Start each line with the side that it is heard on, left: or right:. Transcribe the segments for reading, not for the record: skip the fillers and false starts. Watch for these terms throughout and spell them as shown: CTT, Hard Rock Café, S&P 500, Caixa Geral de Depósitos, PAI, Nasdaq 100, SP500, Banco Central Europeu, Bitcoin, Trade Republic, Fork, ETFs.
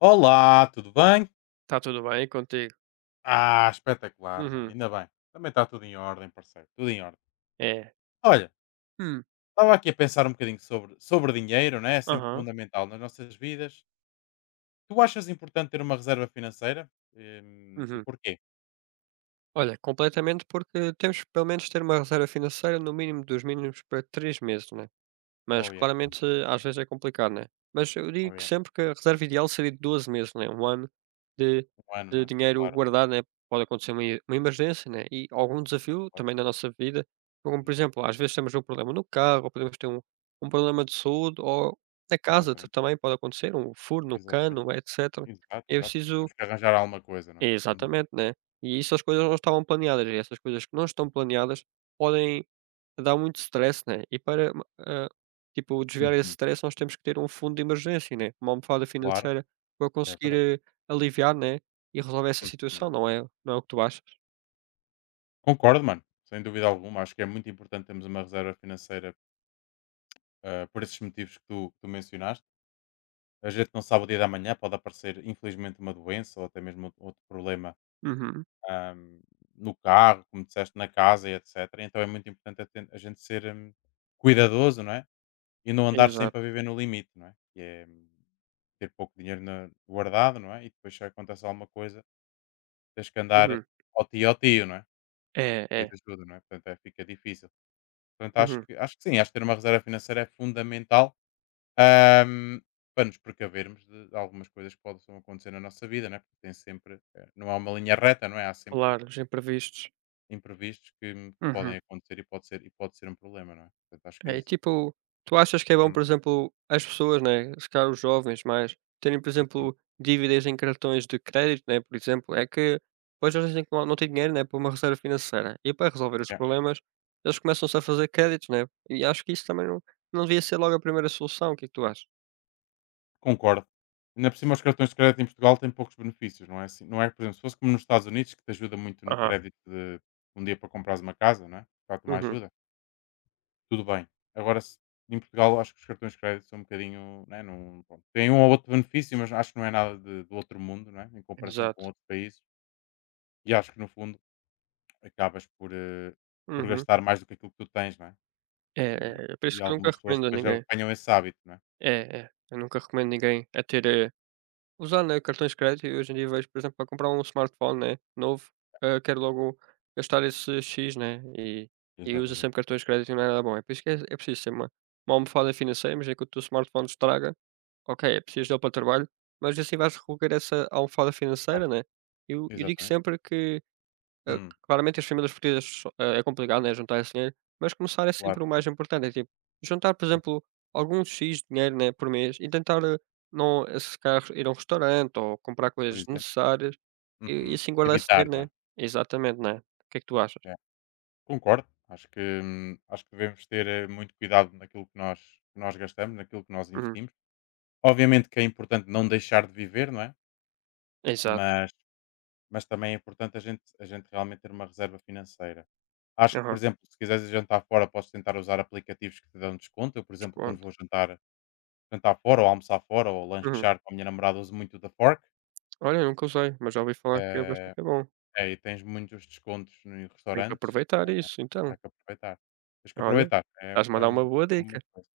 left: Olá, tudo bem?
right: Está tudo bem contigo?
left: Ah, espetacular, mano.
right: Uhum.
left: Ainda bem. Também está tudo em ordem, parceiro. Tudo em ordem.
right: É.
left: Olha,
right: Hum.
left: estava aqui a pensar um bocadinho sobre dinheiro, né? É sempre
right: Aham.
left: fundamental nas nossas vidas. Tu achas importante ter uma reserva financeira? E
right: Uhum.
left: porquê?
right: Olha, completamente, porque temos que pelo menos ter uma reserva financeira no mínimo dos mínimos para 3 meses, né? Mas
left: Oh, yeah.
right: claramente às vezes é complicado, né? Mas eu
left: Oh,
right: digo que
left: yeah.
right: sempre que a reserva ideal seria de 12 meses, né? Um ano de,
left: Um ano, não
right: de
left: é?
right: dinheiro
left: Claro.
right: guardado, né? Pode acontecer uma emergência, né? E algum desafio
left: Claro.
right: também na nossa vida. Como, por exemplo,
left: Exatamente.
right: às vezes temos um problema no carro, ou podemos ter um problema de saúde, ou na casa
left: Exatamente.
right: também pode acontecer, um furo no
left: Exatamente.
right: cano, etc.
left: Exato,
right: É
left: exato.
right: preciso.
left: Temos que arranjar alguma coisa, não é? Uhum.
right: Exatamente, né. E isso as coisas não estavam planeadas, e essas coisas que não estão planeadas podem dar muito stress, né. E para ah, tipo, desviar esse
left: Uhum.
right: stress nós temos que ter um fundo de emergência, né, uma almofada
left: Claro.
right: financeira para
left: É
right: conseguir,
left: verdade.
right: aliviar, né, e resolver essa situação,
left: Uhum.
right: não é o que tu achas?
left: Concordo, mano. Sem dúvida alguma. Acho que é muito importante termos uma reserva financeira, por esses motivos que tu mencionaste. A gente não sabe o dia da manhã, pode aparecer, infelizmente, uma doença ou até mesmo outro problema,
right: Uhum.
left: ahm, no carro, como disseste, na casa e etc. Então é muito importante a gente ser cuidadoso, não é? E não andar sempre
right: Exato.
left: a viver no limite, não é? Que é, ter pouco dinheiro guardado, não é? E depois se acontece alguma coisa, tens que andar
right: Uhum.
left: ao tio, não é?
right: É,
left: Pedir
right: é.
left: ajuda, não é? Portanto, é, fica difícil. Portanto,
right: Uhum.
left: acho que sim, acho que ter uma reserva financeira é fundamental. Ahm, Para nos precavermos de algumas coisas que possam acontecer na nossa vida, né? Porque tem sempre, não há uma linha reta, não é? Há sempre
right: Claro, os imprevistos.
left: imprevistos que,
right: Uhum.
left: podem acontecer e pode ser um problema, não é? Portanto, acho que é
right: É, e
left: isso.
right: tipo, tu achas que é bom,
left: Hum,
right: por exemplo, as pessoas, né, se calhar os jovens mais, terem, por
left: uhum,
right: exemplo, dívidas em cartões de crédito, né, por exemplo, é que hoje eles dizem que não, não têm dinheiro, né, para uma reserva financeira. E para resolver os
left: yeah.
right: problemas, eles começam-se a fazer créditos, né? E acho que isso também não, não devia ser logo a primeira solução. O que é que tu achas?
left: Concordo. Ainda por cima, os cartões de crédito em Portugal têm poucos benefícios, não é? Assim, não é, por exemplo, se fosse como nos Estados Unidos, que te ajuda muito no
right: Aham.
left: crédito de um dia para comprares uma casa, não é? Dá-te uma
right: Uhum,
left: ajuda. Tudo bem. Agora, em Portugal, acho que os cartões de crédito são um bocadinho. Né, não, pronto, tem um ou outro benefício, mas acho que não é nada do outro mundo, não é? Em comparação
right: exato.
left: com outros países. E acho que, no fundo, acabas por
right: Uhum.
left: gastar mais do que aquilo que tu tens, não é?
right: É,
left: E,
right: é, é por
left: e
right: isso que eu nunca
left: algumas pessoas
right: recomendo a
left: depois já
right: ninguém.
left: apanham esse hábito, não é?
right: É, é. Eu nunca recomendo ninguém a ter usar, né, cartões de crédito e hoje em dia vejo, por exemplo, para comprar um smartphone, né, novo, quero logo gastar esse X, né, e, usa
left: Exatamente.
right: sempre cartões de crédito e não é nada bom. É por isso que é preciso ser uma almofada financeira, mas enquanto o teu smartphone estraga, ok, é preciso dele para o trabalho, mas assim vais recolher essa almofada
left: Claro,
right: financeira, né? Eu digo
left: exatamente.
right: sempre que
left: Hum,
right: claramente as famílias portuguesas so é complicado, né, juntar esse dinheiro, mas começar é
left: claro,
right: sempre o mais importante, é tipo, juntar, por
left: hum,
right: exemplo, alguns X de dinheiro, né, por mês e tentar não se calhar ir a um restaurante ou comprar
left: por
right: coisas
left: exemplo.
right: necessárias e
left: Uhum.
right: assim guardar esse
left: Evitar,
right: dinheiro,
left: não é?
right: né. Exatamente, né. O que é que tu achas?
left: É, concordo. Acho que devemos ter, muito cuidado naquilo que nós gastamos, naquilo que nós
right: Uhum.
left: investimos. Obviamente que é importante não deixar de viver, não é?
right: Exato.
left: Mas, mas também é importante a gente realmente ter uma reserva financeira. Acho que, por
right: Aham,
left: exemplo, se quiseres jantar fora, podes tentar usar aplicativos que te dão desconto. Eu, por exemplo, quando
right: desconto.
left: vou jantar fora, ou almoçar fora, ou
right: Uhum.
left: lanchar com a minha namorada, uso muito o da Fork.
right: Olha, nunca usei, mas já ouvi falar que é
left: Eh,
right: bastante bom.
left: É, e tens muitos descontos em
right: Tenho que
left: restaurantes.
right: aproveitar isso
left: Há
right: então.
left: que aproveitar. Tens que
right: Olha,
left: aproveitar. É,
right: estás-me a
left: é
right: dar
left: uma,
right: uma boa dica.
left: uma coisa.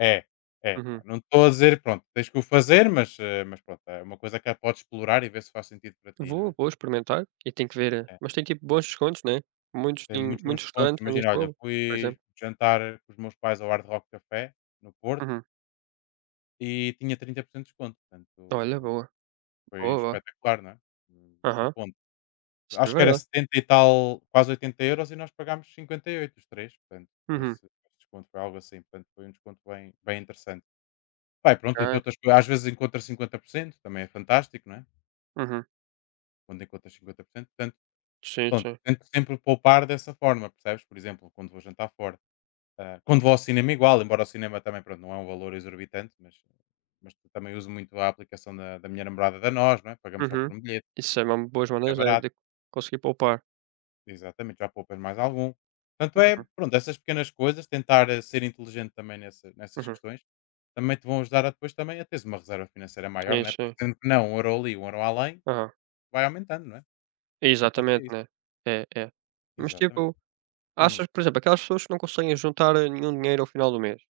left: É, é. Pá,
right: Uhum.
left: não estou a dizer, pronto, tens que o fazer, mas pronto, é uma coisa que a podes explorar e ver se faz sentido para ti, não
right: Vou,
left: é?
right: vou experimentar e tenho que ver
left: É,
right: mas tem tipo bons descontos, né, muitos
left: tem
right: em
left: muitos bons
right: muitos
left: descontos.
right: restaurantes em
left: Imagina, olha,
right: Lisboa, por
left: fui
right: exemplo.
left: jantar com os meus pais ao Hard Rock Café, no Porto,
right: Uhum.
left: e tinha 30% de desconto.
right: Olha,
left: Portanto,
right: boa,
left: foi
right: boa, boa.
left: espetacular, não é? Da
right: Aham,
left: conta.
right: isso é
left: Acho que era
right: verdade.
left: 70 e tal, quase 80 euros, e nós pagámos 58 os três. Portanto, foi
right: Uhum,
left: esse desconto, foi algo assim. Portanto, foi um desconto bem, bem interessante. Bem, pronto, entre
right: ok.
left: outras coisas, às vezes encontra 50%, também é fantástico, não é?
right: Uhum.
left: Quando encontra 50%, portanto,
right: Sim,
left: pronto,
right: sim.
left: tento sempre poupar dessa forma, percebes? Por exemplo, quando vou jantar fora. Ah, quando vou ao cinema, igual, embora o cinema também, pronto, não é um valor exorbitante, mas, também uso muito a aplicação da minha namorada, da nós, não é? Pagamos só
right: Uhum.
left: por um bilhete,
right: Isso é uma
left: portanto
right: boas
left: fica
right: maneiras, né,
left: barato,
right: de conseguir poupar.
left: exatamente, já poupas mais algum. Portanto, é,
right: Uhum,
left: pronto, essas pequenas coisas, tentar, ser inteligente também nessas
right: uhum.
left: questões, também te vão ajudar a depois também a teres uma reserva financeira maior,
right: Sim,
left: não é? Porque
right: sim.
left: sendo que não, um euro ali, um euro além,
right: Aham.
left: vai aumentando, não é? Portanto, acho que
right: Exatamente,
left: é isso.
right: né. É, é. Mas
left: Exatamente.
right: tipo,
left: Hum,
right: achas, por exemplo, aquelas pessoas que não conseguem juntar nenhum dinheiro ao final do mês.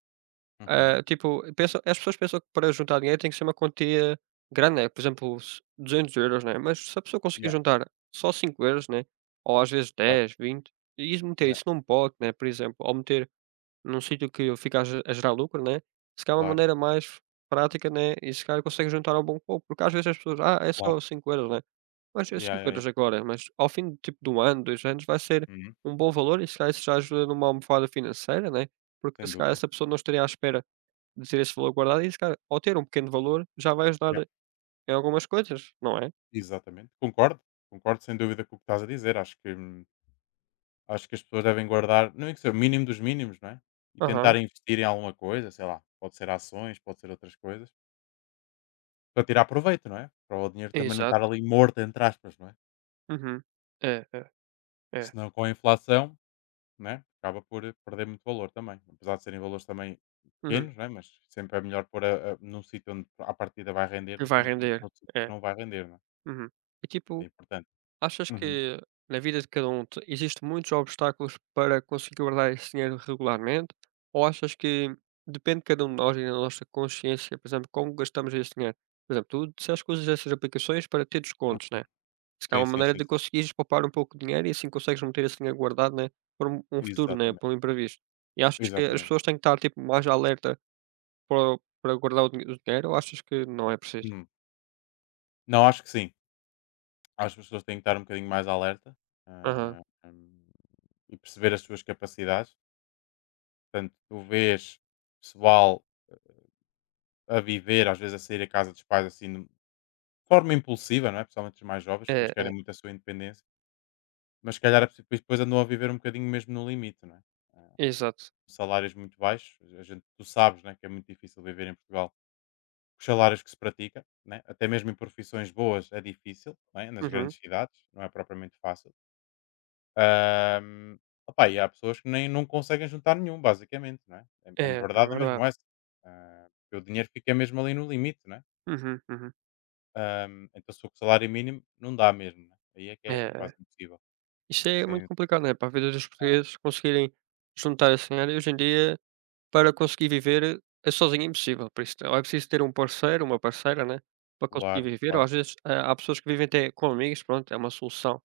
left: uhum.
right: Ah, tipo, pensa as pessoas pensam que para juntar dinheiro tem que ser uma quantia grande, né, por exemplo, se 200 euros né, mas se a pessoa conseguir
left: Yeah,
right: juntar só 5 euros né, ou às vezes
left: claro,
right: 10, 20, e isso meter
left: yeah,
right: isso num pote, né, por exemplo, ou meter num sítio que fica a ge a gerar lucro, né, se calhar é uma
left: claro,
right: maneira mais prática, né, e se calhar consegue juntar um bom pouco, porque às vezes as pessoas: "Ah, é só
left: claro.
right: 5 euros né, mas é
left: Yeah,
right: cinco
left: yeah, yeah.
right: euros agora, mas ao fim de tipo de 1 ano, 2 anos vai ser
left: Uhum,
right: um bom valor e se calhar isso já ajuda numa almofada financeira, né, porque
left: sem
right: se calhar
left: dúvida.
right: essa pessoa não estaria à espera ter esse valor guardado e esse cara, ao ter um pequeno valor, já vai ajudar em algumas coisas, não é?
left: Exatamente, concordo, concordo sem dúvida com o que estás a dizer. Acho que as pessoas devem guardar, não é que seja o mínimo dos mínimos, não é? E tentar
right: Aham.
left: investir em alguma coisa, sei lá, pode ser ações, pode ser outras coisas, para tirar proveito, não é? Para o dinheiro também não
right: Exato.
left: estar ali morto, entre aspas, não é?
right: Uhum. É, é, é.
left: Senão com a inflação, né? Acaba por, perder muito valor também. Apesar de serem valores também
right: Uhum.
left: pequenos, não é? Mas sempre é melhor pôr num sítio onde a partida vai render
right: E
left: do que
right: vai
left: no
right: render.
left: outro sítio que
right: É.
left: não vai render, não é?
right: Uhum. E
left: Então é
right: tipo,
left: importante.
right: achas
left: Uhum,
right: que na vida de cada um te existe muitos obstáculos para conseguir guardar esse dinheiro regularmente? Ou achas que depende de cada um de nós e da nossa consciência, por exemplo, como gastamos esse dinheiro? Por exemplo, tu disseste que usas essas aplicações para ter descontos,
left: uhum.
right: né? Se calhar é
left: Sim,
right: uma
left: sim,
right: maneira
left: sim,
right: de
left: sim.
right: conseguires poupar um pouco de dinheiro e assim consegues manter esse dinheiro guardado, né, para um futuro, né, para
left: Exatamente,
right: um imprevisto. E achas que as
left: exatamente.
right: pessoas têm que estar, tipo, mais alerta para guardar o dinheiro ou achas que não é preciso?
left: Hum. Não, acho que sim. Acho que as pessoas têm que estar um bocadinho mais alerta,
right: Aham.
left: ah, hum, e perceber as suas capacidades. Portanto, tu vês pessoal a viver, às vezes a sair a casa dos pais assim, de forma impulsiva, não é? Principalmente os mais jovens, porque
right: É,
left: eles querem
right: é.
left: muito a sua independência, mas se calhar depois andam a viver um bocadinho mesmo no limite, não é? Ah,
right: Exato.
left: salários muito baixos, a gente, tu sabes, né, que é muito difícil viver em Portugal, os salários que se pratica, né? Até mesmo em profissões boas é difícil, não é? Nas
right: Uhum.
left: grandes cidades, não é propriamente fácil. Ahm, opá, e há pessoas que nem não conseguem juntar nenhum, basicamente, não é? É, é
right: É, é
left: verdade, é mesmo
right: verdade.
left: essa. Ah, porque o dinheiro fica mesmo ali no limite, não é?
right: Uhum, uhum.
left: Então se o salário mínimo não dá mesmo, né? Aí é que
right: É,
left: é, é quase
right: é.
left: impossível.
right: Isso é muito
left: Sem
right: complicado, né, para a vida dos portugueses conseguirem juntar esse dinheiro e hoje em dia. Para conseguir viver, é sozinho é impossível, por isso ou é preciso ter um parceiro, uma parceira, né, para conseguir
left: pular,
right: viver ou
left: claro,
right: às vezes, há pessoas que vivem até com amigos, pronto, é uma solução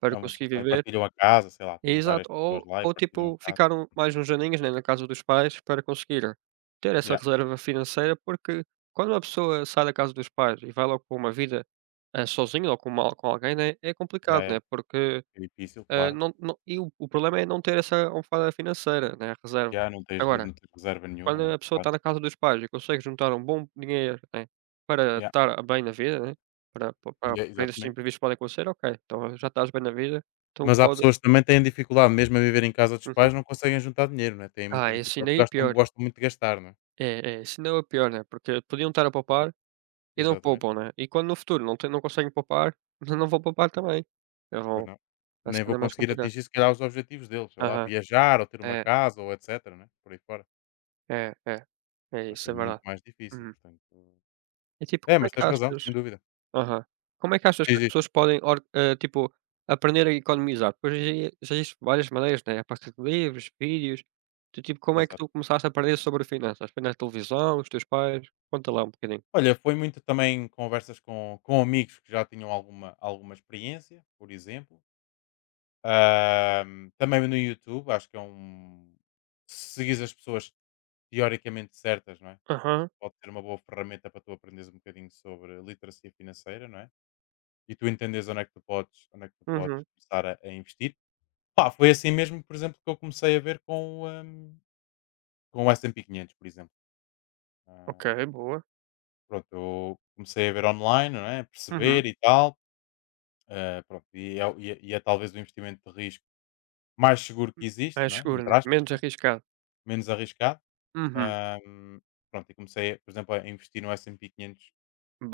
right: para
left: é uma
right: conseguir
left: solução. E
right: viver.
left: partilham a casa, sei lá,
right: É
left: tem várias
right: exato,
left: pessoas
right: ou
left: lá e partilham
right: tipo
left: a casa.
right: ficaram mais uns aninhos, né, na casa dos pais para conseguir ter essa
left: Yeah,
right: reserva financeira, porque quando uma pessoa sai da casa dos pais e vai logo para uma vida, sozinha ou com alguém, né, é
left: yeah,
right: complicado, né, porque,
left: é difícil, claro.
right: não e o problema é não ter essa almofada financeira, né, a reserva.
left: Yeah, não tens,
right: Agora
left: não tens reserva nenhuma, não
right: quando
left: é?
right: a pessoa
left: Claro.
right: está na casa dos pais e consegue juntar um bom dinheiro, né, para
left: Yeah,
right: estar bem na vida, né, para pa pa
left: yeah,
right: para esses
left: exatamente.
right: imprevistos que podem acontecer, ok, então já estás bem na vida, então
left: Mas há
right: pode.
left: pessoas que também têm dificuldade, mesmo a viver em casa dos
right: Uhum.
left: pais, não conseguem juntar dinheiro, né? Têm muita
right: Ah, esse
left: dificuldade,
right: ainda
left: porque
right: é
left: gastam
right: pior.
left: gostam muito de gastar, né?
right: É, é, esse ainda é pior, né, porque podiam estar a
left: Ou
right: poupar e não
left: exatamente,
right: poupam, né, e quando no futuro não tem, não conseguem poupar, não vão poupar também. Eu
left: pois
right: vou
left: não.
right: vai ser
left: Nem vou
right: ainda mais
left: conseguir
right: complicado.
left: atingir, se calhar, os objetivos deles, sei lá,
right: Aham.
left: viajar ou ter uma
right: É,
left: casa ou etcétera, né? Por aí fora.
right: é, é. É
left: Vai
right: isso,
left: ser
right: é
left: muito
right: verdade.
left: mais difícil,
right: Uhum.
left: portanto.
right: E tipo,
left: É,
right: como é
left: mas
right: que
left: tens razão,
right: achas.
left: sem dúvida.
right: Aham. Como é que achas que
left: Diz,
right: as
left: diz.
right: pessoas podem tipo, aprender a economizar? Pois aí já existem várias maneiras, né, a partir de livros, vídeos. Tu, tipo, como é que tu
left: Exato.
right: começaste a aprender sobre finanças? Foi na televisão, os teus pais? Conta lá um bocadinho.
left: Olha, foi muito também conversas com amigos que já tinham alguma experiência, por exemplo. Também no YouTube, acho que é um, se seguires as pessoas teoricamente certas, não é?
right: Aham,
left: Pode ser uma boa ferramenta para tu aprenderes um bocadinho sobre literacia financeira, não é? E tu entenderes onde é que tu podes, onde é que tu podes
right: uhum.
left: começar a investir. Pá, foi assim mesmo, por exemplo, que eu comecei a ver com o S&P 500, por exemplo.
right: Ok,
left: Ah,
right: boa.
left: pronto, eu comecei a ver online, não é? A
right: Uhum.
left: perceber e tal. Ah, pronto, e é talvez o investimento de risco mais seguro que existe,
right: Mais
left: não é?
right: seguro,
left: Entre
right: né?
left: aspas,
right: Menos
left: não é?
right: arriscado.
left: Menos arriscado.
right: Uhum.
left: Ah, pronto, e comecei, por exemplo, a investir no S&P 500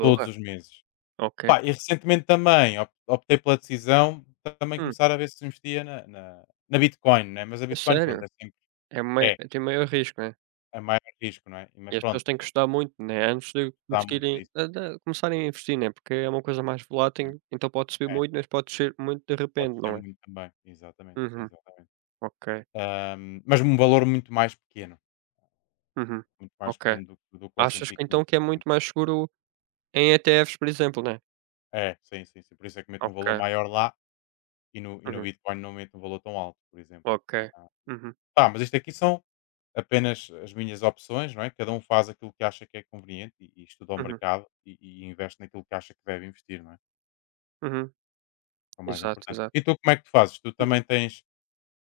left: todos os meses.
right: ok.
left: Pá, e recentemente também op optei pela decisão de também
right: Hum,
left: começar a ver se investia na na Bitcoin, né, mas a
right: a
left: Bitcoin, pronto,
right: sério? É mai
left: é,
right: tem maior risco, né?
left: é maior risco, não é,
right: E
left: mas
right: as pessoas
left: pronto,
right: têm que estudar muito, né, antes de
left: dá muito
right: conseguirem
left: disso,
right: a da começarem a investir, né, porque é uma coisa mais
left: exatamente.
right: volátil, então pode subir
left: É,
right: muito, mas pode descer muito de
left: pode
right: repente,
left: ser
right: não é?
left: muito também, exatamente,
right: Uhum,
left: exatamente.
right: ok.
left: Mas um valor
right: Uhum,
left: muito mais
right: ok.
left: pequeno do que o
right: Achas
left: S&P
right: que então
left: 500.
right: que é muito mais seguro em ETFs, por exemplo, né?
left: É, sim, sim, sim, por isso é que meto um valor
right: Ok.
left: maior lá. E no
right: Uhum,
left: Bitcoin não mete um valor tão alto, por exemplo.
right: ok.
left: Ah,
right: Uhum,
left: tá, mas isto aqui são apenas as minhas opções, não é? Cada um faz aquilo que acha que é conveniente e estuda o
right: uhum,
left: mercado e investe naquilo que acha que deve investir, não é?
right: uhum.
left: É o mais
right: Exato,
left: importante.
right: exato.
left: E tu, como é que tu fazes? Tu
right: Uhum.
left: também tens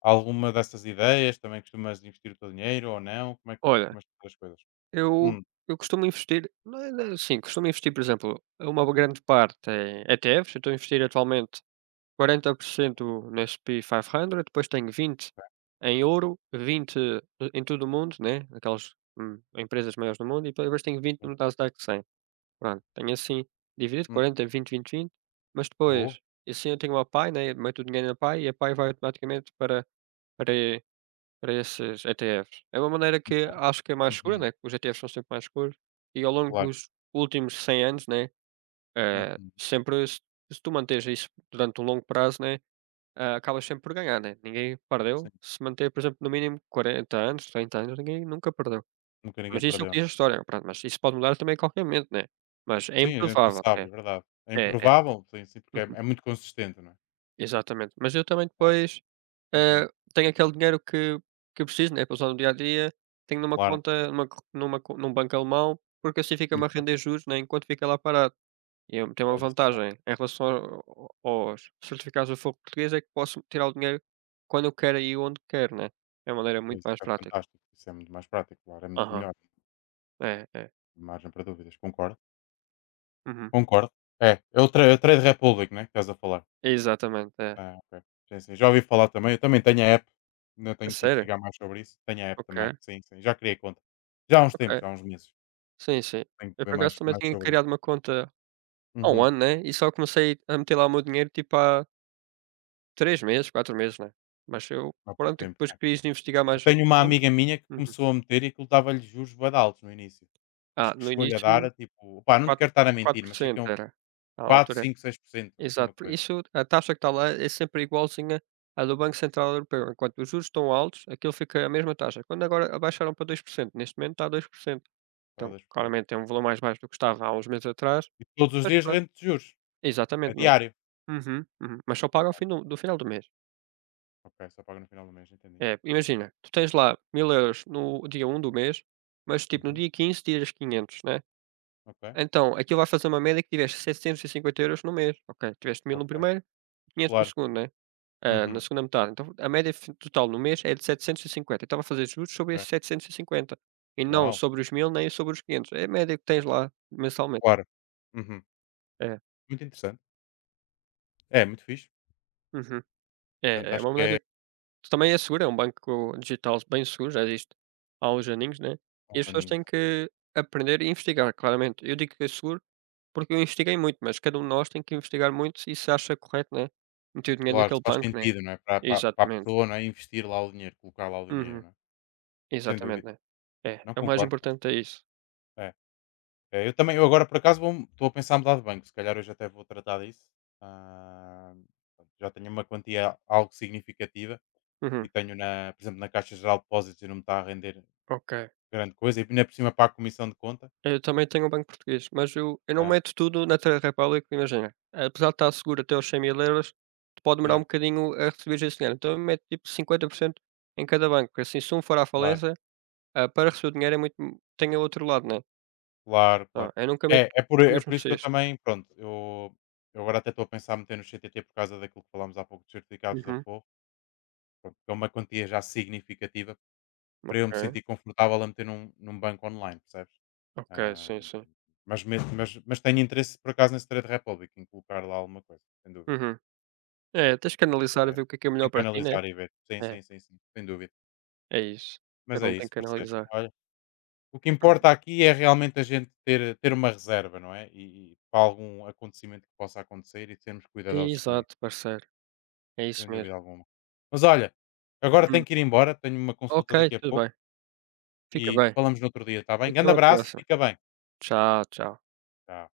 left: alguma dessas ideias? Também costumas investir o teu dinheiro ou não? Como é que tu
right: Olha,
left: costumas fazer as coisas?
right: eu
left: Hum,
right: eu costumo investir não é assim, costumo investir, por exemplo, uma grande parte em ETFs, eu estou a investir atualmente 40% na SP500, depois tenho 20 em ouro, 20 em todo o mundo, né, aquelas, empresas maiores do mundo, e depois tenho 20
left: hum,
right: no Nasdaq 100. Pronto, tenho assim dividido
left: hum.
right: quarenta vinte vinte vinte mas
left: Boa.
right: depois, e assim eu tenho uma PAI, né, meto o dinheiro na PAI e a PAI vai automaticamente para e- para esses ETFs. É uma maneira que acho que é mais segura,
left: Uhum,
right: né, que os ETFs são sempre mais seguros e ao longo
left: claro.
right: dos últimos 100 anos, né,
left: Uhum,
right: sempre se tu manteres isso durante um longo prazo, né, acabas sempre por ganhar, né, ninguém
left: sim.
right: perdeu, se manter, por exemplo, no mínimo 40 anos, 30 anos, ninguém nunca perdeu.
left: Nunca ninguém
right: Mas isso é o
left: perdeu, não
right: que diz a
left: é?
right: história, pronto, mas isso pode mudar também a qualquer momento, né, mas é
left: Sim, a gente não
right: improvável, é,
left: sabe, é verdade. É
right: é, é.
left: improvável, sim, sim, porque é,
right: Uhum,
left: é muito consistente, não é?
right: exatamente. Mas eu também depois,
left: Uhum,
right: ah, tenho aquele dinheiro que eu preciso, né, para usar no dia a dia, tenho numa
left: claro,
right: conta num banco alemão, porque assim fica-me a
left: muito bem.
right: render juros, né, enquanto fica lá parado. E eu tem uma
left: Olha, isso é bom,
right: vantagem em relação ao ao aos certificados do Fogo Português, é que posso tirar o dinheiro quando eu quero e onde quero, né. É uma maneira
left: pois,
right: muito
left: isso
right: mais
left: é
right: prática.
left: fantástico, isso é muito mais prático, claro, é muito
right: Aham.
left: melhor,
right: É, é.
left: margem para dúvidas, concordo,
right: Uhum.
left: concordo. É, é o Tra é o Trade Republic, né, que estás a falar?
right: Exatamente, é.
left: Ah, ok. Sim, sim, já ouvi falar também, eu também tenho a app, ainda
right: A
left: tenho que
right: sério?
left: investigar mais sobre isso, tenho a app
right: Ok,
left: também, sim, sim, já criei conta. Já há uns tempos,
right: ok.
left: já há uns meses,
right: Sim, sim.
left: tenho que
right: Eu,
left: ver
right: por acaso,
left: mais,
right: também
left: mais
right: tinha
left: sobre
right: criado
left: isso.
right: uma conta há um
left: Uhum,
right: ano, né, e só comecei a meter lá o meu dinheiro, tipo, há 3 meses, 4 meses, né. Mas eu,
left: há pouco
right: pronto,
left: tempo,
right: depois
left: é.
right: quis investigar
left: Eu
right: mais a
left: tenho uma
right: fundo.
left: amiga minha que
right: Uhum.
left: começou a meter e aquilo dava-lhe juros bué altos no início.
right: Ah,
left: Acho que
right: no
left: escolha lhe dar
right: início,
left: a tipo, opá, não te
right: quatro
left: quero estar a mentir,
right: por
left: mas sei que
right: cento
left: é um
right: era. À
left: 4,
right: altura.
left: 5, 6%, assim uma
right: Exato, por
left: coisa,
right: isso a taxa que está lá é sempre igualzinha à do Banco Central Europeu. Enquanto os juros estão altos, aquilo fica a mesma taxa. Quando agora abaixaram para 2%, neste momento está a 2%.
left: só
right: Então,
left: 10%.
right: claramente é um valor mais baixo do que estava há uns meses atrás,
left: E todos os
right: mas
left: dias
right: pronto.
left: rende de juros, a
right: Exatamente, não é?
left: diário.
right: Uhum, uhum. Mas só paga ao fim
left: Fantástico.
right: do final do mês.
left: Ok, só paga no final do mês, entendi.
right: É, imagina, tu tens lá 1.000 euros no dia um do mês, mas tipo no
left: Uhum.
right: dia 15 tiras 500, né?
left: Ok,
right: Então, aquilo vai fazer uma média que tiveste 750 euros no mês. Ok, tiveste mil no
left: ok,
right: primeiro, quinhentos no
left: claro.
right: segundo, né? Ah, na
left: Uhum.
right: segunda metade. Então a média fi total no mês é de 750. Eu estava a fazer juros sobre
left: Ok.
right: esses 750 e cinquenta e não
left: Uau,
right: sobre os 1000 nem sobre os 500. É a média que tens lá mensalmente.
left: claro. Uhum.
right: É.
left: Muito interessante. É, muito fixe.
right: Uhum.
left: Portanto,
right: É, é
left: acho
right: uma
left: que é
right: maneira que também é segura, é um banco digital bem seguro, já existe há uns aninhos, né, e
left: aos
right: as pessoas
left: aninhos,
right: têm
left: né?
right: que aprender e investigar, claramente. Eu digo que é seguro, porque eu investiguei muito, mas cada um de nós tem que investigar muito e se acha correto, né, meter o dinheiro
left: Claro,
right: naquele
left: se faz
right: banco, né.
left: sentido, não é? Para a
right: Exatamente.
left: pessoa, não é? Investir lá o dinheiro, colocar lá o dinheiro,
right: Uhum.
left: não é? Sem
right: Exatamente,
left: dúvida.
right: né. É,
left: Não
right: é o mais
left: concordo. Acho.
right: importante é isso.
left: É. É, eu também, eu agora por acaso estou a pensar em mudar de banco, se calhar hoje até vou tratar disso. Ah, pronto, já tenho uma quantia algo significativa
right: Uhum.
left: e tenho, na, por exemplo, na Caixa Geral de Depósitos, e não me está a render
right: Ok.
left: grande coisa, e ainda por cima para a comissão de conta.
right: Eu também tenho um banco português, mas eu não
left: É,
right: meto tudo na Trade Republic, imagina. Apesar de estar seguro até aos 100 mil euros, pode demorar um
left: é,
right: bocadinho a receber esse dinheiro. Então eu meto tipo 50% em cada banco, porque assim, se um for à
left: claro,
right: falência, para receber o dinheiro é muito. Tem o outro lado, né?
left: claro,
right: Ah,
left: claro.
right: eu nunca meto
left: É,
right: no
left: é
right: mesmo
left: por isso que eu
right: cesto.
left: também, pronto, eu agora até estou a pensar em meter no CTT por causa daquilo que falámos há pouco dos certificados da
right: Uhum.
left: Forro, pronto, que é uma quantia já significativa para eu me
right: Ok,
left: sentir confortável a meter num banco online, percebes?
right: ok,
left: Ah,
right: sim, sim.
left: mas tenho interesse, por acaso, nesse Trade Republic, em colocar lá alguma coisa, sem dúvida.
right: Uhum. É, tens que analisar a
left: Eh,
right: ver o que é
left: Em
right: melhor para ti, né?
left: canalizar e ver. Sim,
right: É,
left: sim, sim, sim, sem dúvida.
right: é isso.
left: Mas
right: Cada
left: é
right: um tem
left: isso,
right: que
left: parceiro.
right: analisar.
left: Olha, o que
right: Uhum.
left: importa aqui é realmente a gente ter uma reserva, não é? E para algum acontecimento que possa acontecer e sermos cuidadosos com isso,
right: Exato, parceiro. É isso
left: sem dúvida
right: mesmo.
left: alguma. Mas olha, agora
right: Uhum.
left: tenho que ir embora, tenho uma
right: Ok,
left: consulta daqui a
right: tudo
left: pouco
right: bem. Fica
left: e
right: bem.
left: falamos no outro dia, está
right: E
left: bem?
right: até
left: Grande
right: uma
left: abraço,
right: próxima.
left: fica bem.
right: Tchau, tchau.
left: Tchau.